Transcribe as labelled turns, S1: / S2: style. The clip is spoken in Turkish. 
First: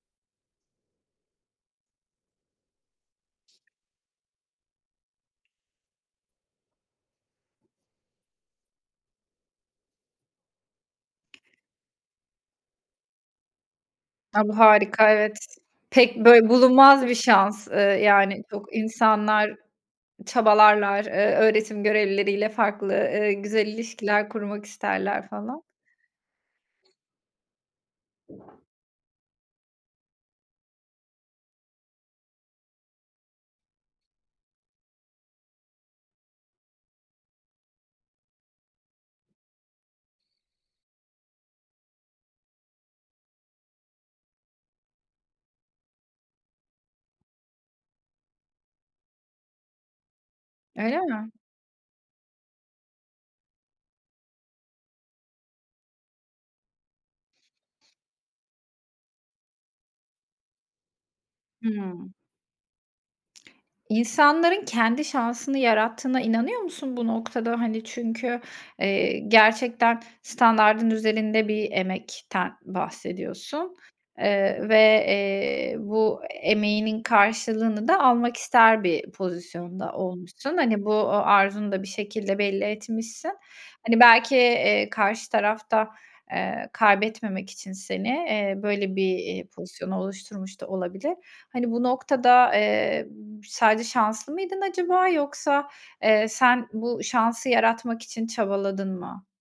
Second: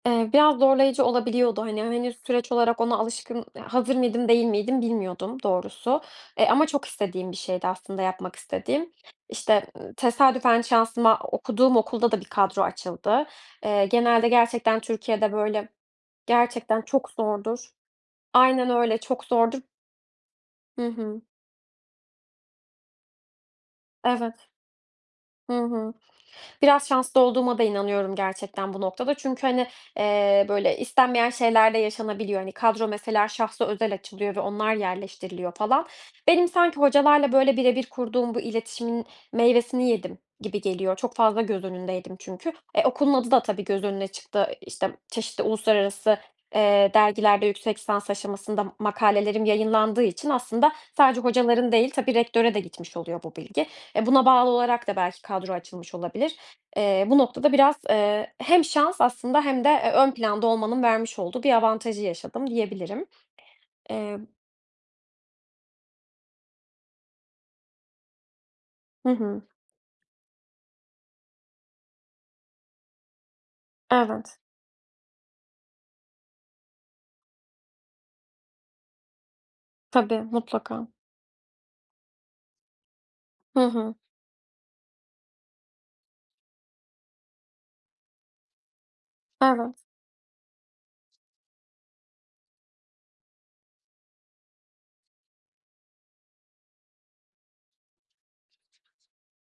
S1: Eee, biraz zorlayıcı olabiliyordu. Hani, henüz süreç olarak ona alışkın ha hazır mıydım değil miydim bilmiyordum doğrusu. E, ama çok istediğim bir şeydi aslında yapmak istediğim, işte, ııı, tesadüfen şansıma o okuduğum okulda da bir kadro açıldı. Eee, genelde
S2: A, bu
S1: gerçekten
S2: harika,
S1: Türkiye'de
S2: evet.
S1: böyle
S2: Pek, böyle
S1: Gerçekten
S2: bulunmaz
S1: çok
S2: bir
S1: zordur.
S2: şans, ııı, yani, yok
S1: Aynen öyle, çok
S2: insanlar
S1: zordur. Hı
S2: çabalarlar,
S1: hı.
S2: eee, öğretim görevlileri ile farklı, eee, güzel ilişkiler
S1: Evet.
S2: kurmak isterler
S1: Hı
S2: falan.
S1: hı. Biraz şanslı olduğuma da inanıyorum gerçekten bu noktada. Çünkü hani, eee, böyle, istenmeyen şeyler de yaşanabiliyor. Hani, kadro mesela şahsa özel açılıyor ve onlar yerleştiriliyor falan. Benim sanki hocalarla, böyle, bire bir kurduğum bu iletişimin meyvesini yedim gibi geliyor. Çok fazla göz önündeydim çünkü. E, okulun adı da tabii göz önüne çıktı. İşte, çeşitli uluslararası, eee, dergilerde yüksek lisans aşamasında m makalelerim yayınlandığı için aslında
S2: Öyle
S1: sadece
S2: mi?
S1: hocaların değil, tabii, rektöre de gitmiş oluyor bu bilgi. E, buna bağlı olarak da belki kadro açılmış olabilir. Eee, bu noktada biraz, eee, hem şans aslında hem de ö ön planda olmanın vermiş olduğu bir avantajı
S2: Hımm.
S1: yaşadım diyebilirim. Emm.
S2: İnsanların kendi şansını yarattığına inanıyor musun, bu noktada? Hani çünkü,
S1: Hı
S2: eee,
S1: hı.
S2: gerçekten standardın üzerinde bir emekten bahsediyorsun,
S1: Evet.
S2: eee, ve, eee, bu emeğinin karşılığını da almak ister bir pozisyonda
S1: Tabii,
S2: olmuşsun. Hani,
S1: mutlaka.
S2: bu, ııı, arzunu da bir şekilde belli etmişsin.
S1: Hı hı.
S2: Hani, belki, eee, karşı taraf da, eee, kaybetmemek için seni, eee, böyle bir, eee,
S1: Evet.
S2: pozisyonu oluşturmuş da olabilir. Hani, bu noktada, eee, sadece şanslı mıydın acaba yoksa, eee, sen bu şansı yaratmak için çabaladın mı?